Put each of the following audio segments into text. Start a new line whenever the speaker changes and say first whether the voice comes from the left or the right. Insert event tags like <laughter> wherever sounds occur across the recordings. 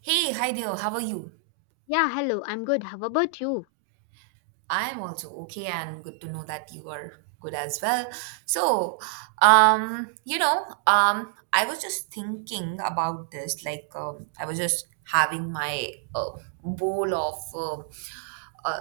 right: Hey, hi there, how are you?
left: Yeah, hello. I'm good. How about you?
right: I'm also okay and good to know that you are good as well. So, I was just thinking about this. I was just having my bowl of uh, uh,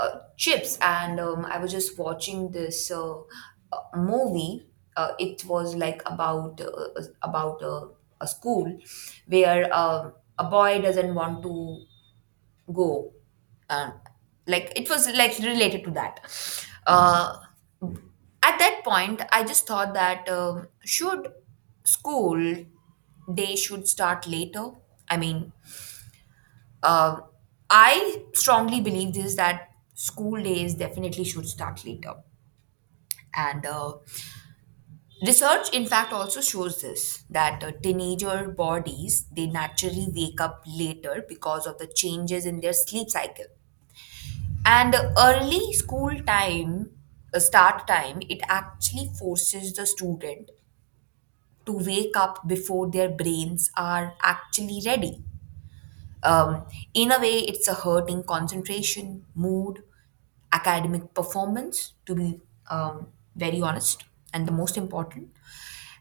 right: uh, chips and I was just watching this movie. It was like about a school where a boy doesn't want to go, uh, like it was like related to that. uh, at that point I just thought that should school day should start later? I mean um i strongly believe this, that school days definitely should start later. And Research, in fact, also shows this, that teenager bodies, they naturally wake up later because of the changes in their sleep cycle. And early school time, start time, it actually forces the student to wake up before their brains are actually ready. Um, in a way, it's a hurting concentration, mood, academic performance, to be um, very honest, and the most important.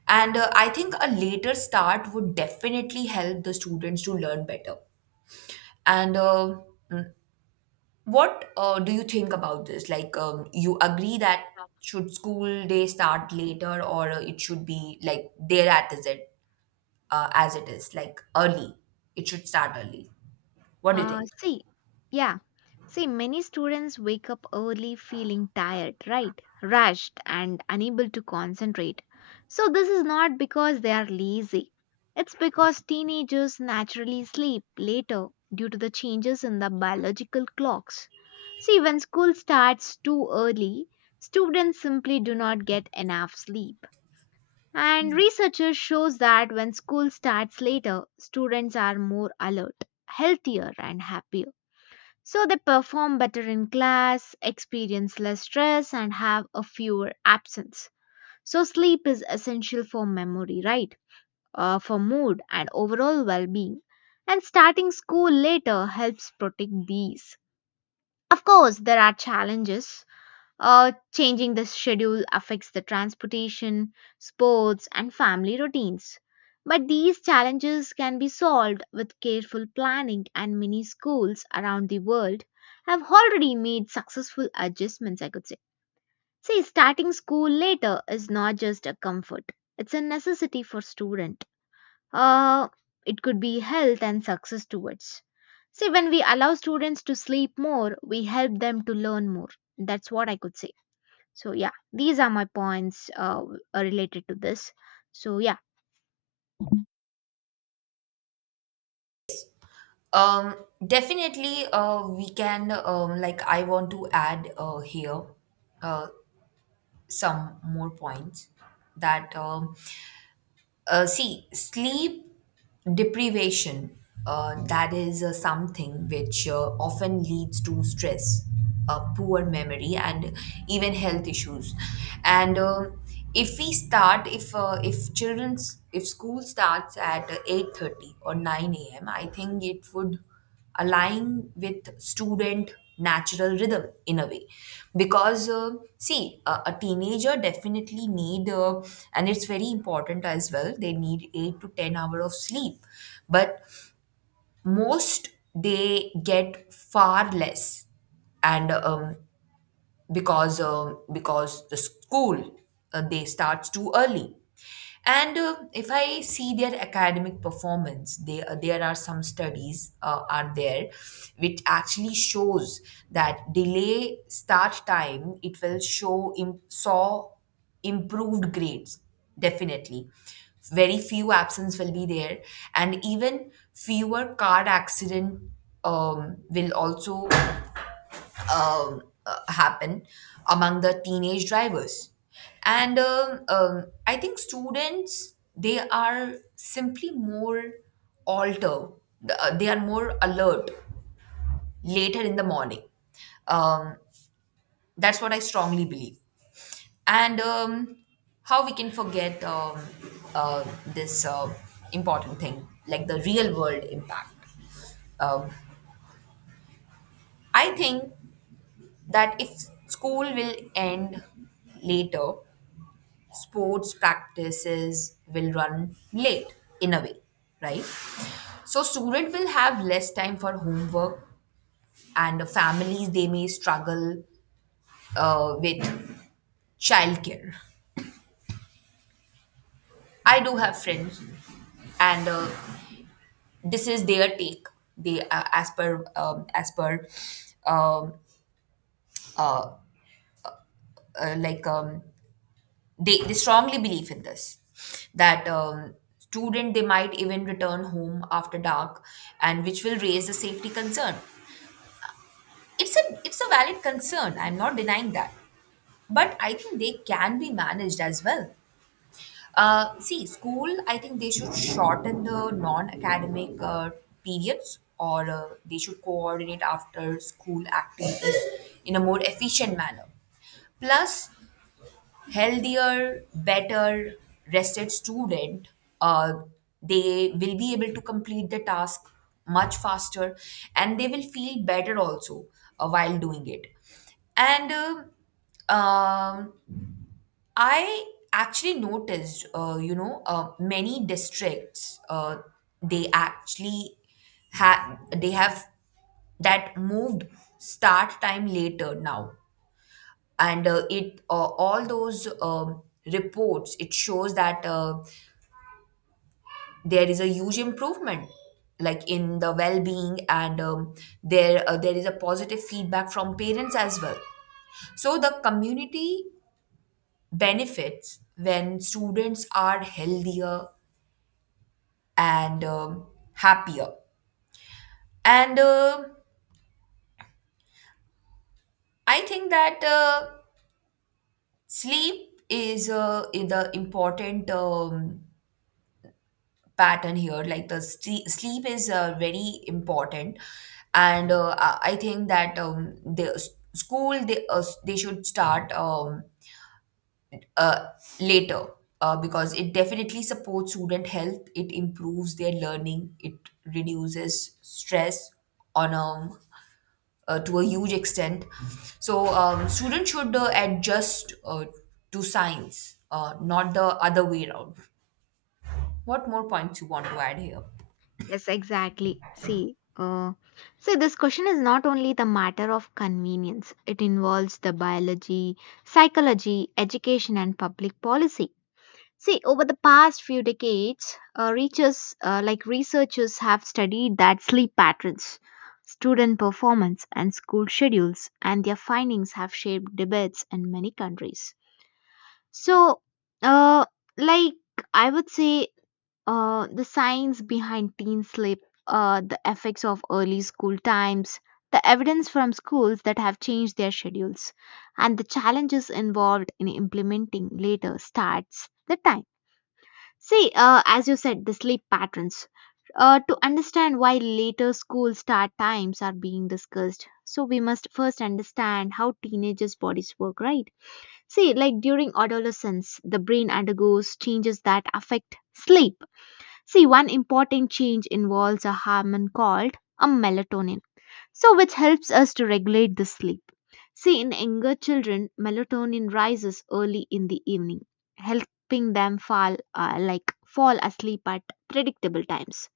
right: And I think a later start would definitely help the students to learn better. And uh, mm, What do you think about this? You agree that
left: Yeah.
right: should school day start later, or it should be like there at, is it as it is, like early? It should start early. What do you
left: Uh,
right: think?
left: see, yeah. See, many students wake up early feeling tired, right? Rushed and unable to concentrate. So, this is not because they are lazy. It's because teenagers naturally sleep later due to the changes in the biological clocks. See, when school starts too early, students simply do not get enough sleep. And researchers shows that when school starts later, students are more alert, healthier and happier. So they perform better in class, experience less stress and have a fewer absence. So sleep is essential for memory, right? For mood and overall well-being. And starting school later helps protect these. Of course, there are challenges. Changing the schedule affects the transportation, sports, and family routines. But these challenges can be solved with careful planning, and many schools around the world have already made successful adjustments, I could say. See, starting school later is not just a comfort, it's a necessity for student. Uh, it could be health and success towards. See, when we allow students to sleep more, we help them to learn more. That's what I could say. So yeah, these are my points related to this. So yeah,
right: Um, Definitely, we can, I want to add here uh, some more points, that see, sleep deprivation, that is something which often leads to stress, poor memory, and even health issues. And if we start, if children's if school starts at 8:30 or nine a.m., I think it would align with student natural rhythm in a way, because a teenager definitely need and it's very important as well, they need 8 to 10 hour of sleep, but most they get far less. And um, because uh, because the school, they starts too early. And if I see their academic performance, there are some studies are there which actually shows that delay start time, it will show saw improved grades definitely, very few absence will be there, and even fewer car accident will also um, happen among the teenage drivers. And I think students, they are simply more alter they are more alert later in the morning. um, that's what I strongly believe. And um, how we can forget this important thing, like the real world impact. um, I think that if school will end later, sports practices will run late, in a way, right? So student will have less time for homework, and the families, they may struggle with childcare. I do have friends, and this is their take. They, as per as per um, uh, uh, like um, they strongly believe in this, that student, they might even return home after dark, and which will raise a safety concern. It's a valid concern, I'm not denying that, but I think they can be managed as well. See, school, I think they should shorten the non-academic periods, or they should coordinate after school activities in a more efficient manner. Plus, healthier, better rested student, uh, they will be able to complete the task much faster, and they will feel better also while doing it. And um, I actually noticed, many districts, they actually they have that moved start time later now. And uh, it uh, all those reports, it shows that there is a huge improvement, like in the well-being. And there is a positive feedback from parents as well, so the community benefits when students are healthier and happier. And I think that sleep is, is the important pattern here. Like, sleep is very important. And I think that the s- school, they should start uh, later, because it definitely supports student health, it improves their learning, it reduces stress on a to a huge extent. So students should adjust to science, not the other way around. What more points you want to add here?
left: yes, exactly. So this question is not only the matter of convenience; it involves the biology, psychology, education, and public policy. See, over the past few decades, researchers researchers have studied that sleep patterns, student performance, and school schedules, and their findings have shaped debates in many countries. So, uh, like I would say, the science behind teen sleep, the effects of early school times, the evidence from schools that have changed their schedules, and the challenges involved in implementing later starts the time. As you said, the sleep patterns. To understand why later school start times are being discussed, so we must first understand how teenagers' bodies work, right? See, like during adolescence, the brain undergoes changes that affect sleep. See, one important change involves a hormone called a melatonin, so which helps us to regulate the sleep. See, in younger children, melatonin rises early in the evening, helping them fall fall asleep at predictable times.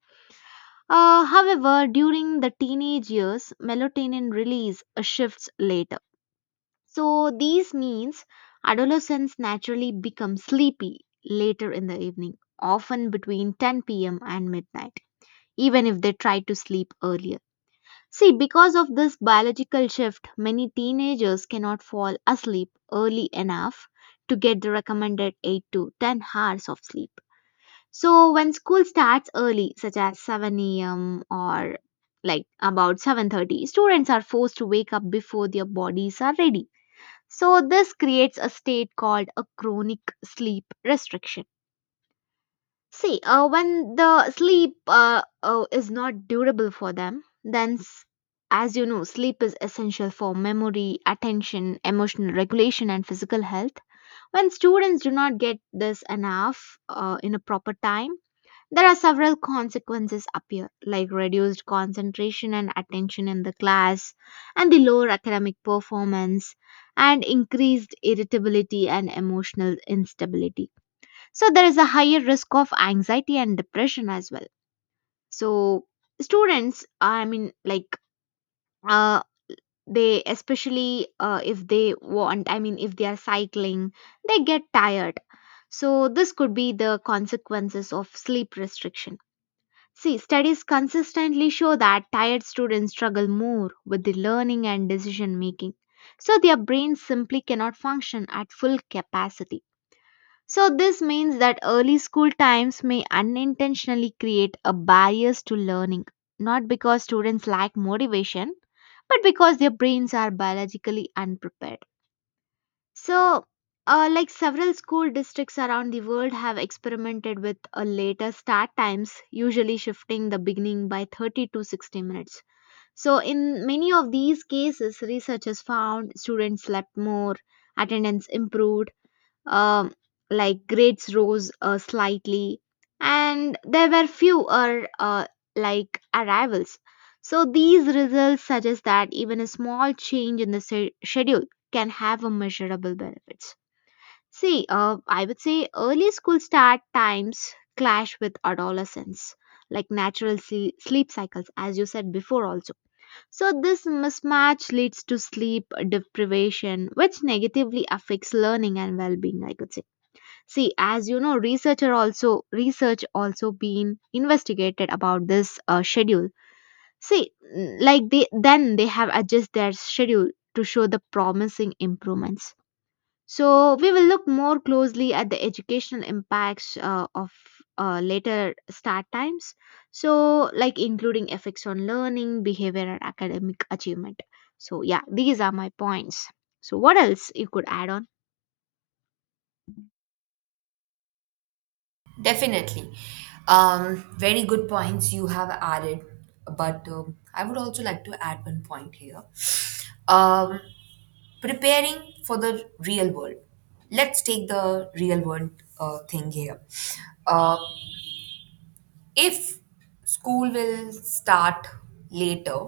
left: However, during the teenage years, melatonin release shifts later so these means adolescents naturally become sleepy later in the evening, often between 10 p.m. and midnight, even if they try to sleep earlier. See, because of this biological shift, many teenagers cannot fall asleep early enough to get the recommended 8 to 10 hours of sleep. So when school starts early, such as 7 a.m. or like about 7:30, students are forced to wake up before their bodies are ready so this creates a state called a chronic sleep restriction. When the sleep is not durable for them, as you know, sleep is essential for memory, attention, emotional regulation, and physical health. When students do not get this enough in a proper time, there are several consequences appear, like reduced concentration and attention in the class, and the lower academic performance, and increased irritability and emotional instability. So, there is a higher risk of anxiety and depression as well. So, students, uh, they especially if they want, I mean, if they are cycling, they get tired. So, this could be the consequences of sleep restriction. See, studies consistently show that tired students struggle more with the learning and decision making. So, their brains simply cannot function at full capacity. So, this means that early school times may unintentionally create a barriers to learning, not because students lack motivation, but because their brains are biologically unprepared. So several school districts around the world have experimented with a later start times, usually shifting the beginning by 30 to 60 minutes. So, in many of these cases, researchers found students slept more, attendance improved, um, like grades rose slightly, and there were fewer like arrivals. So these results suggest that even a small change in the schedule can have a measurable benefits. I would say early school start times clash with adolescence, like natural sleep cycles, as you said before, also. So, this mismatch leads to sleep deprivation, which negatively affects learning and well being, I could say. See, as you know, researcher also research also been investigated about this schedule. See n- like they then they have adjusted their schedule to show the promising improvements. So we will look more closely at the educational impacts of later start times, so like including effects on learning behavior and academic achievement. So yeah, these are my points. So what else you could add on?
right: Definitely. Very good points you have added, but I would also like to add one point here. Um, Preparing for the real world. Let's take the real world thing here. Uh, if school will start later,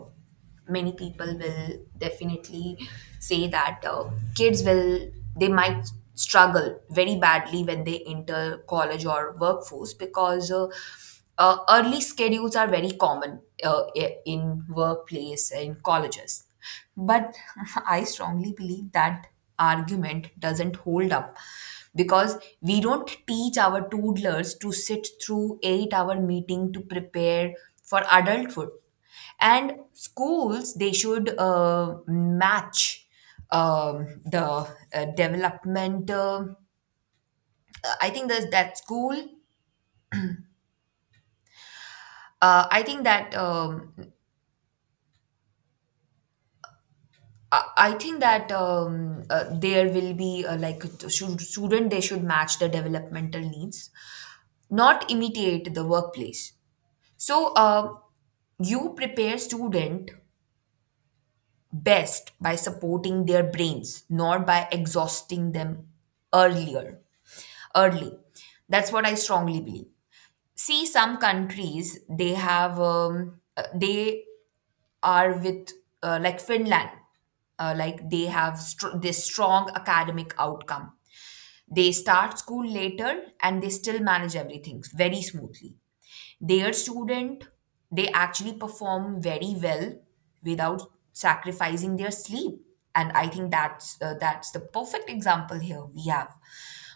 right: many people will definitely say that kids they might struggle very badly when they enter college or workforce, because early schedules are very common in workplace, in colleges. But <laughs> I strongly believe that argument doesn't hold up, because we don't teach our toddlers to sit through 8-hour meeting to prepare for adulthood. And schools, they should match the development I think that that school I think that I think that there will be like should, student, they should match the developmental needs, not imitate the workplace. So, you prepare student best by supporting their brains, not by exhausting them earlier. Early, that's what I strongly believe. See, some countries, they are with, like, Finland, they have this strong academic outcome. They start school later, and they still manage everything very smoothly. Their student, they actually perform very well without sacrificing their sleep. And I think that's the perfect example here we have.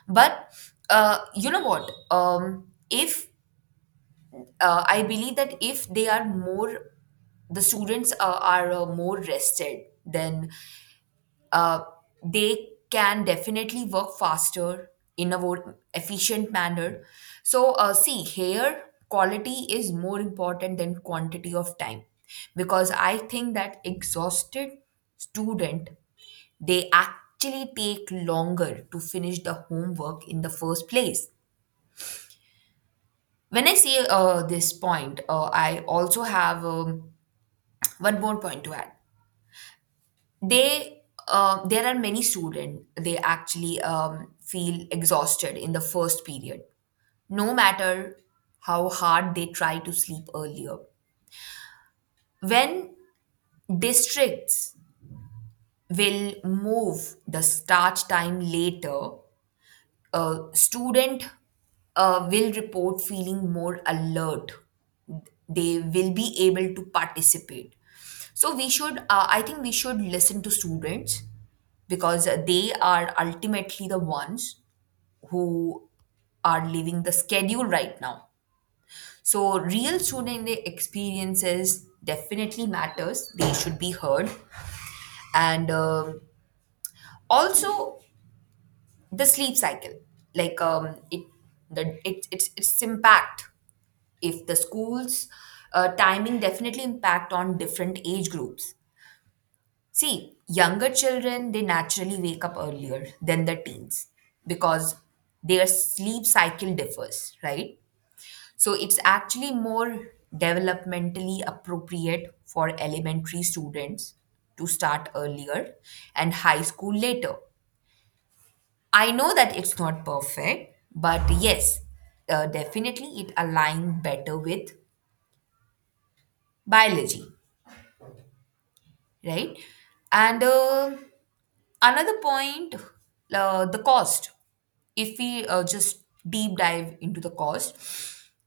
right: But you know what? If I believe that if the students are more rested, then uh, they can definitely work faster in a more efficient manner. So, see, here quality is more important than quantity of time, because I think that exhausted student, they actually take longer to finish the homework in the first place. When I say this point, I also have one more point to add. They There are many students, they actually feel exhausted in the first period, no matter how hard they try to sleep earlier. When districts will move the start time later, a student will report feeling more alert, they will be able to participate. So we should, I think we should listen to students, because they are ultimately the ones who are living the schedule right now. So real student experiences definitely matters, they should be heard. And also, the sleep cycle, like, it, the it, it's impact, if the schools timing definitely impact on different age groups. See, younger children, they naturally wake up earlier than the teens, because their sleep cycle differs, right? So it's actually more developmentally appropriate for elementary students to start earlier and high school later. I know that it's not perfect, but yes, definitely it aligns better with biology, right? And another point, the cost. If we just deep dive into the cost,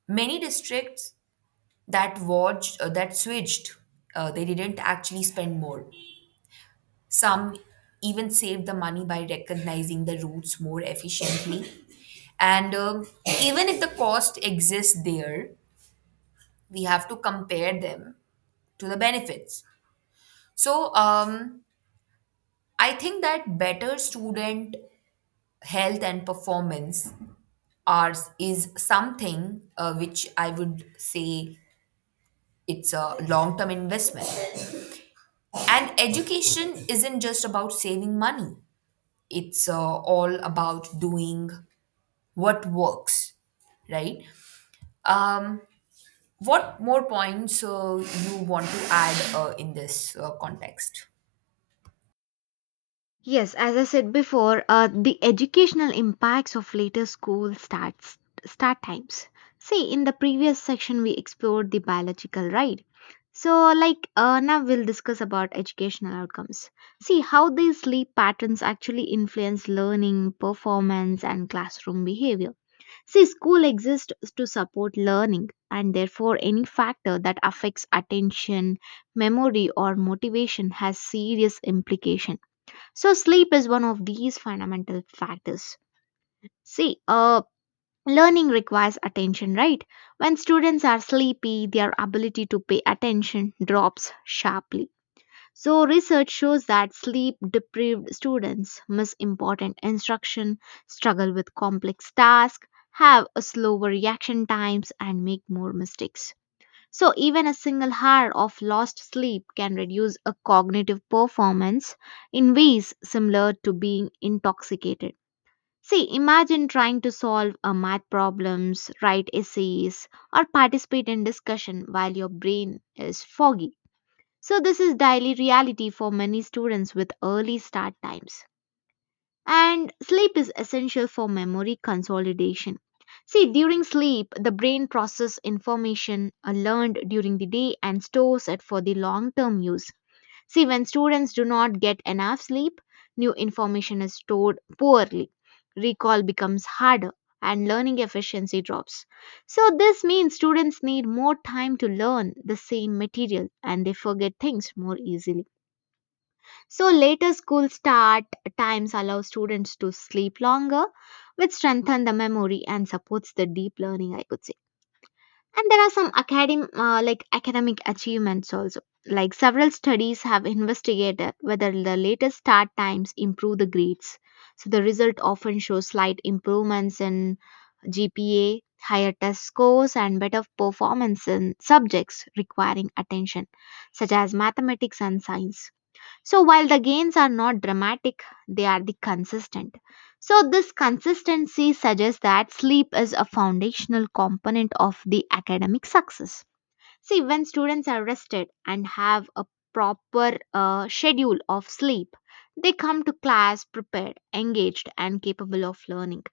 right: many districts that watched that switched, they didn't actually spend more. Some even save the money by recognizing the routes more efficiently. And Even if the cost exists there, we have to compare them to the benefits. So, I think that better student health and performance are is something which I would say it's a long term investment. And education isn't just about saving money; it's all about doing what works, right? um what more points you want to add in this context?
left: Yes, as I said before, the educational impacts of later school start times. See, in the previous section we explored the biological right. So now we'll discuss about educational outcomes. See how these sleep patterns actually influence learning, performance, and classroom behavior. See, school exists to support learning, and therefore any factor that affects attention, memory, or motivation has serious implication. So sleep is one of these fundamental factors. See, uh, learning requires attention, right? When students are sleepy, their ability to pay attention drops sharply. So research shows that sleep deprived students miss important instruction, struggle with complex tasks, have a slower reaction times and make more mistakes. So, even a single hour of lost sleep can reduce a cognitive performance in ways similar to being intoxicated. See, imagine trying to solve a math problems, write essays, or participate in discussion while your brain is foggy. So, this is daily reality for many students with early start times. And sleep is essential for memory consolidation. See, during sleep, the brain processes information learned during the day and stores it for the long term use. See, when students do not get enough sleep, new information is stored poorly, recall becomes harder, and learning efficiency drops. So, this means students need more time to learn the same material and they forget things more easily. So later school start times allow students to sleep longer, which strengthen the memory and supports the deep learning, I could say. And there are some academic, academic achievements also. Like several studies have investigated whether the latest start times improve the grades. So the result often shows slight improvements in GPA, higher test scores, and better performance in subjects requiring attention, such as mathematics and science. So while the gains are not dramatic, they are the consistent. So this consistency suggests that sleep is a foundational component of the academic success. See, when students are rested and have a proper schedule of sleep, they come to class prepared, engaged, and capable of learning.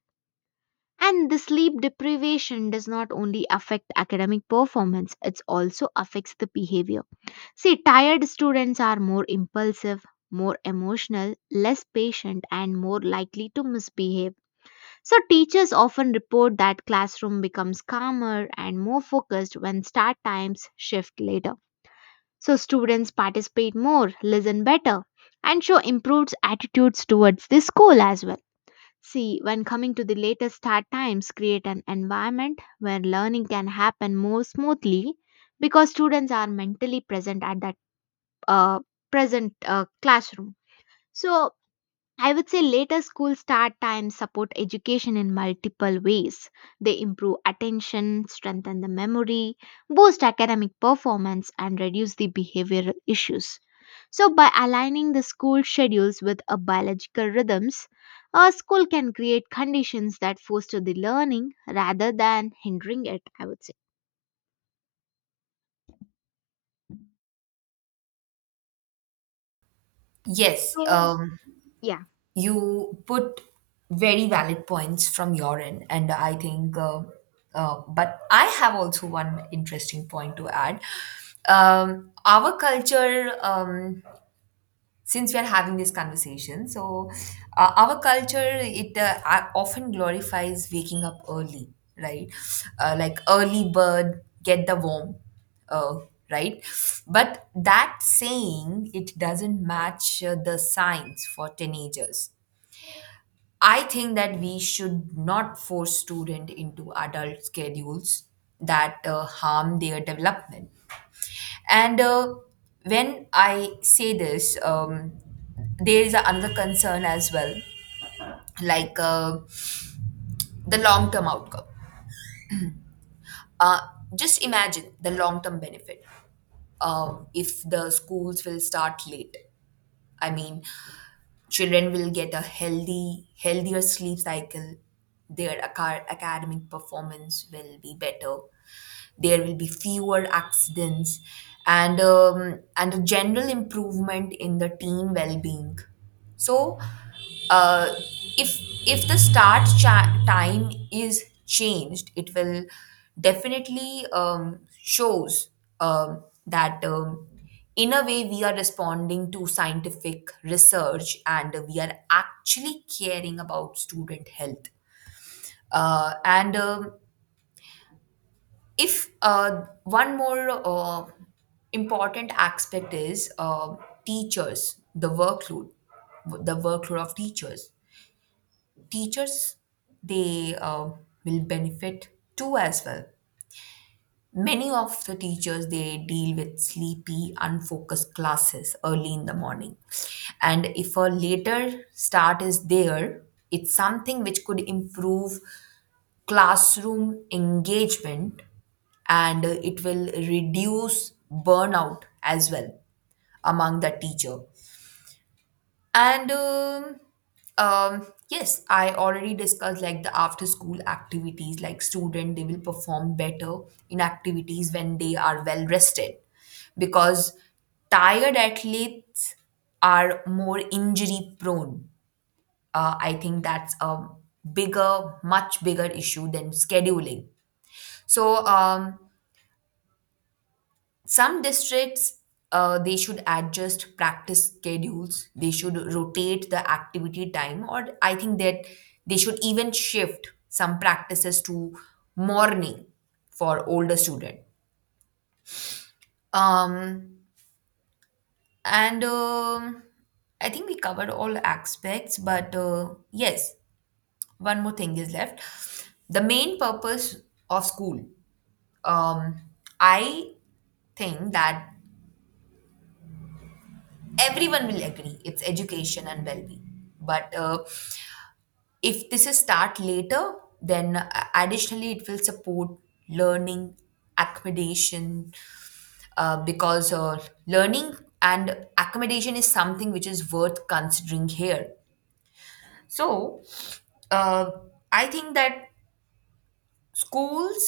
left: And the sleep deprivation does not only affect academic performance, it also affects the behavior. See, tired students are more impulsive, more emotional, less patient, and more likely to misbehave. So, teachers often report that classroom becomes calmer and more focused when start times shift later. So, students participate more, listen better, and show improved attitudes towards the school as well. See, when coming to the later start times, create an environment where learning can happen more smoothly because students are mentally present at that uh, present classroom. So I would say later school start times support education in multiple ways. They improve attention, strengthen the memory, boost academic performance, and reduce the behavioral issues. So, by aligning the school schedules with a biological rhythms, a school can create conditions that foster the learning rather than hindering it, I would say.
right: yes
left: So,
right: um
left: yeah.
right: you put very valid points from your end, and I think but I have also one interesting point to add. Our culture, since we are having this conversation, so our culture, it often glorifies waking up early, right? Like, early bird get the worm, uh, right? But that saying, it doesn't match the science for teenagers. I think that we should not force student into adult schedules that harm their development. And when I say this, there is another concern as well, like, the long term outcome. Uh, just imagine the long term benefit. If the schools will start late, I mean, children will get a healthier sleep cycle. Their academic performance will be better, there will be fewer accidents and a general improvement in the team well-being. So uh, if if the start time is changed, it will definitely shows that in a way, we are responding to scientific research and we are actually caring about student health. And if One more important aspect is teachers, the workload. The workload of teachers. They will benefit too as well. Many of the teachers, they deal with sleepy, unfocused classes early in the morning. And if a later start is there, it's something which could improve classroom engagement, and it will reduce burnout as well among the teacher. And Yes, I already discussed like the after school activities, like student, they will perform better in activities when they are well rested, because tired athletes are more injury prone. I think that's a much bigger issue than scheduling. So, some districts, they should adjust practice schedules, they should rotate the activity time, or I think that they should even shift some practices to morning for older student. Um, and I think we covered all aspects, but yes, one more thing is left: the main purpose of school. um, I think that everyone will agree it's education and well-being. But if this is start later, then additionally, it will support learning accommodation, because learning and accommodation is something which is worth considering here. So uh, I think that schools,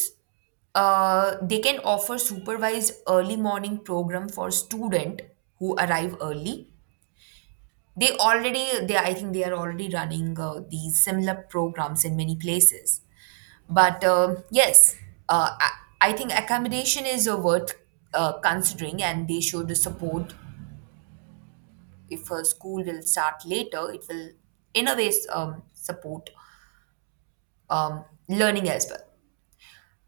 right: they can offer supervised early morning program for student who arrive early. They already they I think they are already running these similar programs in many places. But yes, uh, I, I think accommodation is worth considering, and they should support. If a school will start later, it will in a way support um, learning as well.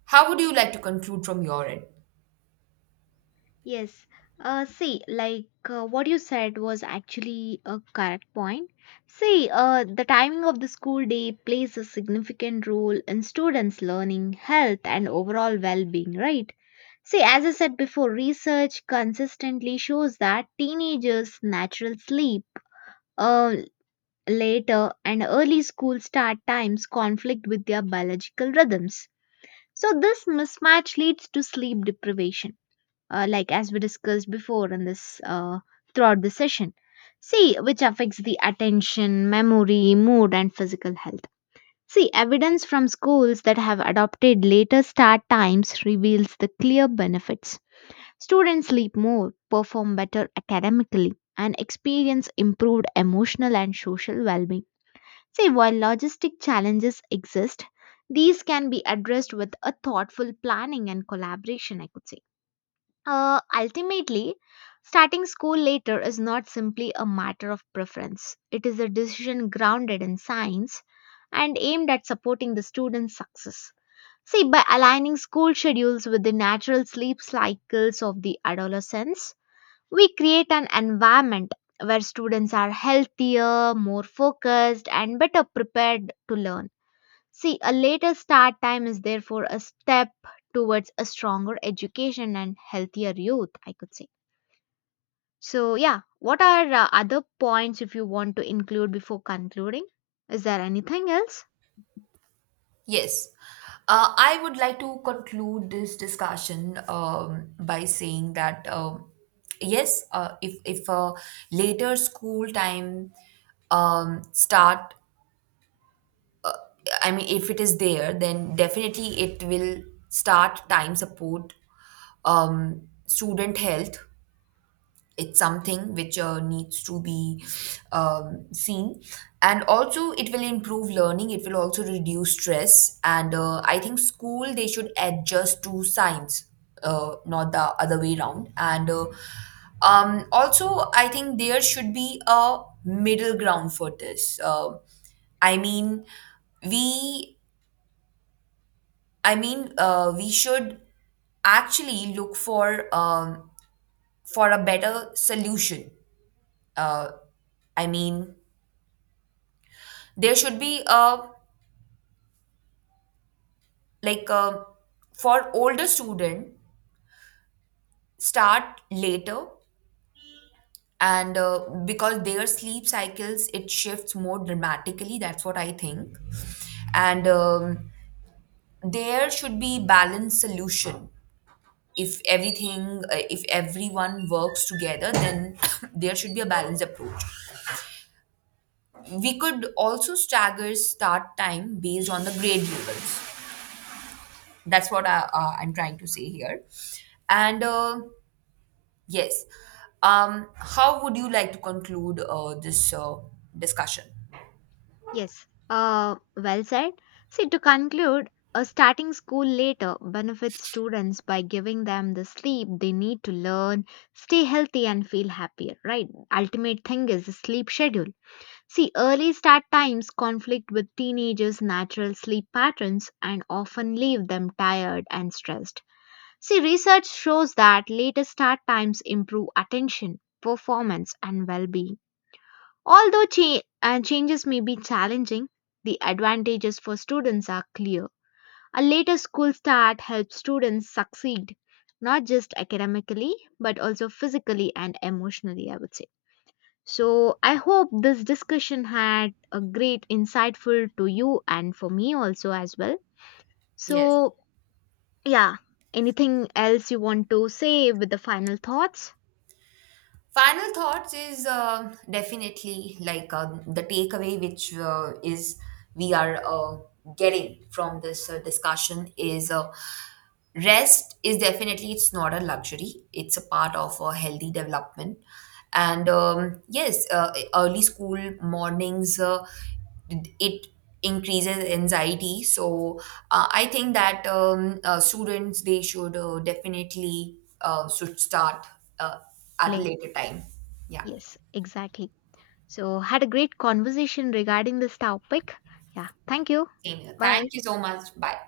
right: How would you like to conclude from your end?
left: Yes. See, like what you said was actually a correct point. The timing of the school day plays a significant role in students' learning, health, and overall well being, right? See, as I said before, research consistently shows that teenagers' natural sleep, uh, later, and early school start times conflict with their biological rhythms. So, this mismatch leads to sleep deprivation as we discussed before in this throughout the session, see which affects the attention memory mood and physical health. See evidence from schools that have adopted later start times reveals the clear benefits. Students sleep more, perform better academically and experience improved emotional and social well-being. See, while logistic challenges exist, these can be addressed with a thoughtful planning and collaboration, I could say. Uh, ultimately, starting school later is not simply a matter of preference. It is a decision grounded in science and aimed at supporting the student's success. See, by aligning school schedules with the natural sleep cycles of the adolescents, we create an environment where students are healthier, more focused, and better prepared to learn. See, a later start time is therefore a step towards a stronger education and healthier youth, I could say. So, yeah, what are other points if you want to include before concluding? Is there anything else?
right: Yes. I would like to conclude this discussion by saying that yes, if a later school time start, I mean, if it is there, then definitely it will start time support student health. It's something which needs to be seen, and also it will improve learning, it will also reduce stress. And I think school, they should adjust to science, not the other way around. And also, I think there should be a middle ground for this. I mean, we we should actually look for a better solution. Uh, i mean there should be a, like a, for older student, start later. And because their sleep cycles, it shifts more dramatically, that's what I think. And There should be balanced solution. If everything if everyone works together, then <coughs> there should be a balanced approach. We could also stagger start time based on the grade levels. That's what I'm trying to say here. And yes. How would you like to conclude this discussion?
left: Yes, well said. See, to conclude, a starting school later benefits students by giving them the sleep they need to learn, stay healthy, and feel happier, right? Ultimate thing is the sleep schedule. See, early start times conflict with teenagers' natural sleep patterns and often leave them tired and stressed. See, research shows that later start times improve attention, performance, and well being. Although changes may be challenging, the advantages for students are clear. A later school start helps students succeed, not just academically, but also physically and emotionally, I would say. So I hope this discussion had a great insightful to you and for me also as well.
right: Yes.
left: So yeah, anything else you want to say with the final thoughts?
right: Final thoughts is definitely like the takeaway, which is we are getting from this discussion is, rest is definitely, it's not a luxury; it's a part of a healthy development. And yes, early school mornings, it increases anxiety. So I think that students, they should definitely should start. Uh, at a
left: Like
right: later time. Yeah,
left: yes, exactly. So had a great conversation regarding this topic. Yeah, thank you.
right: same here.
left: Bye.
right: Thank you so much. Bye.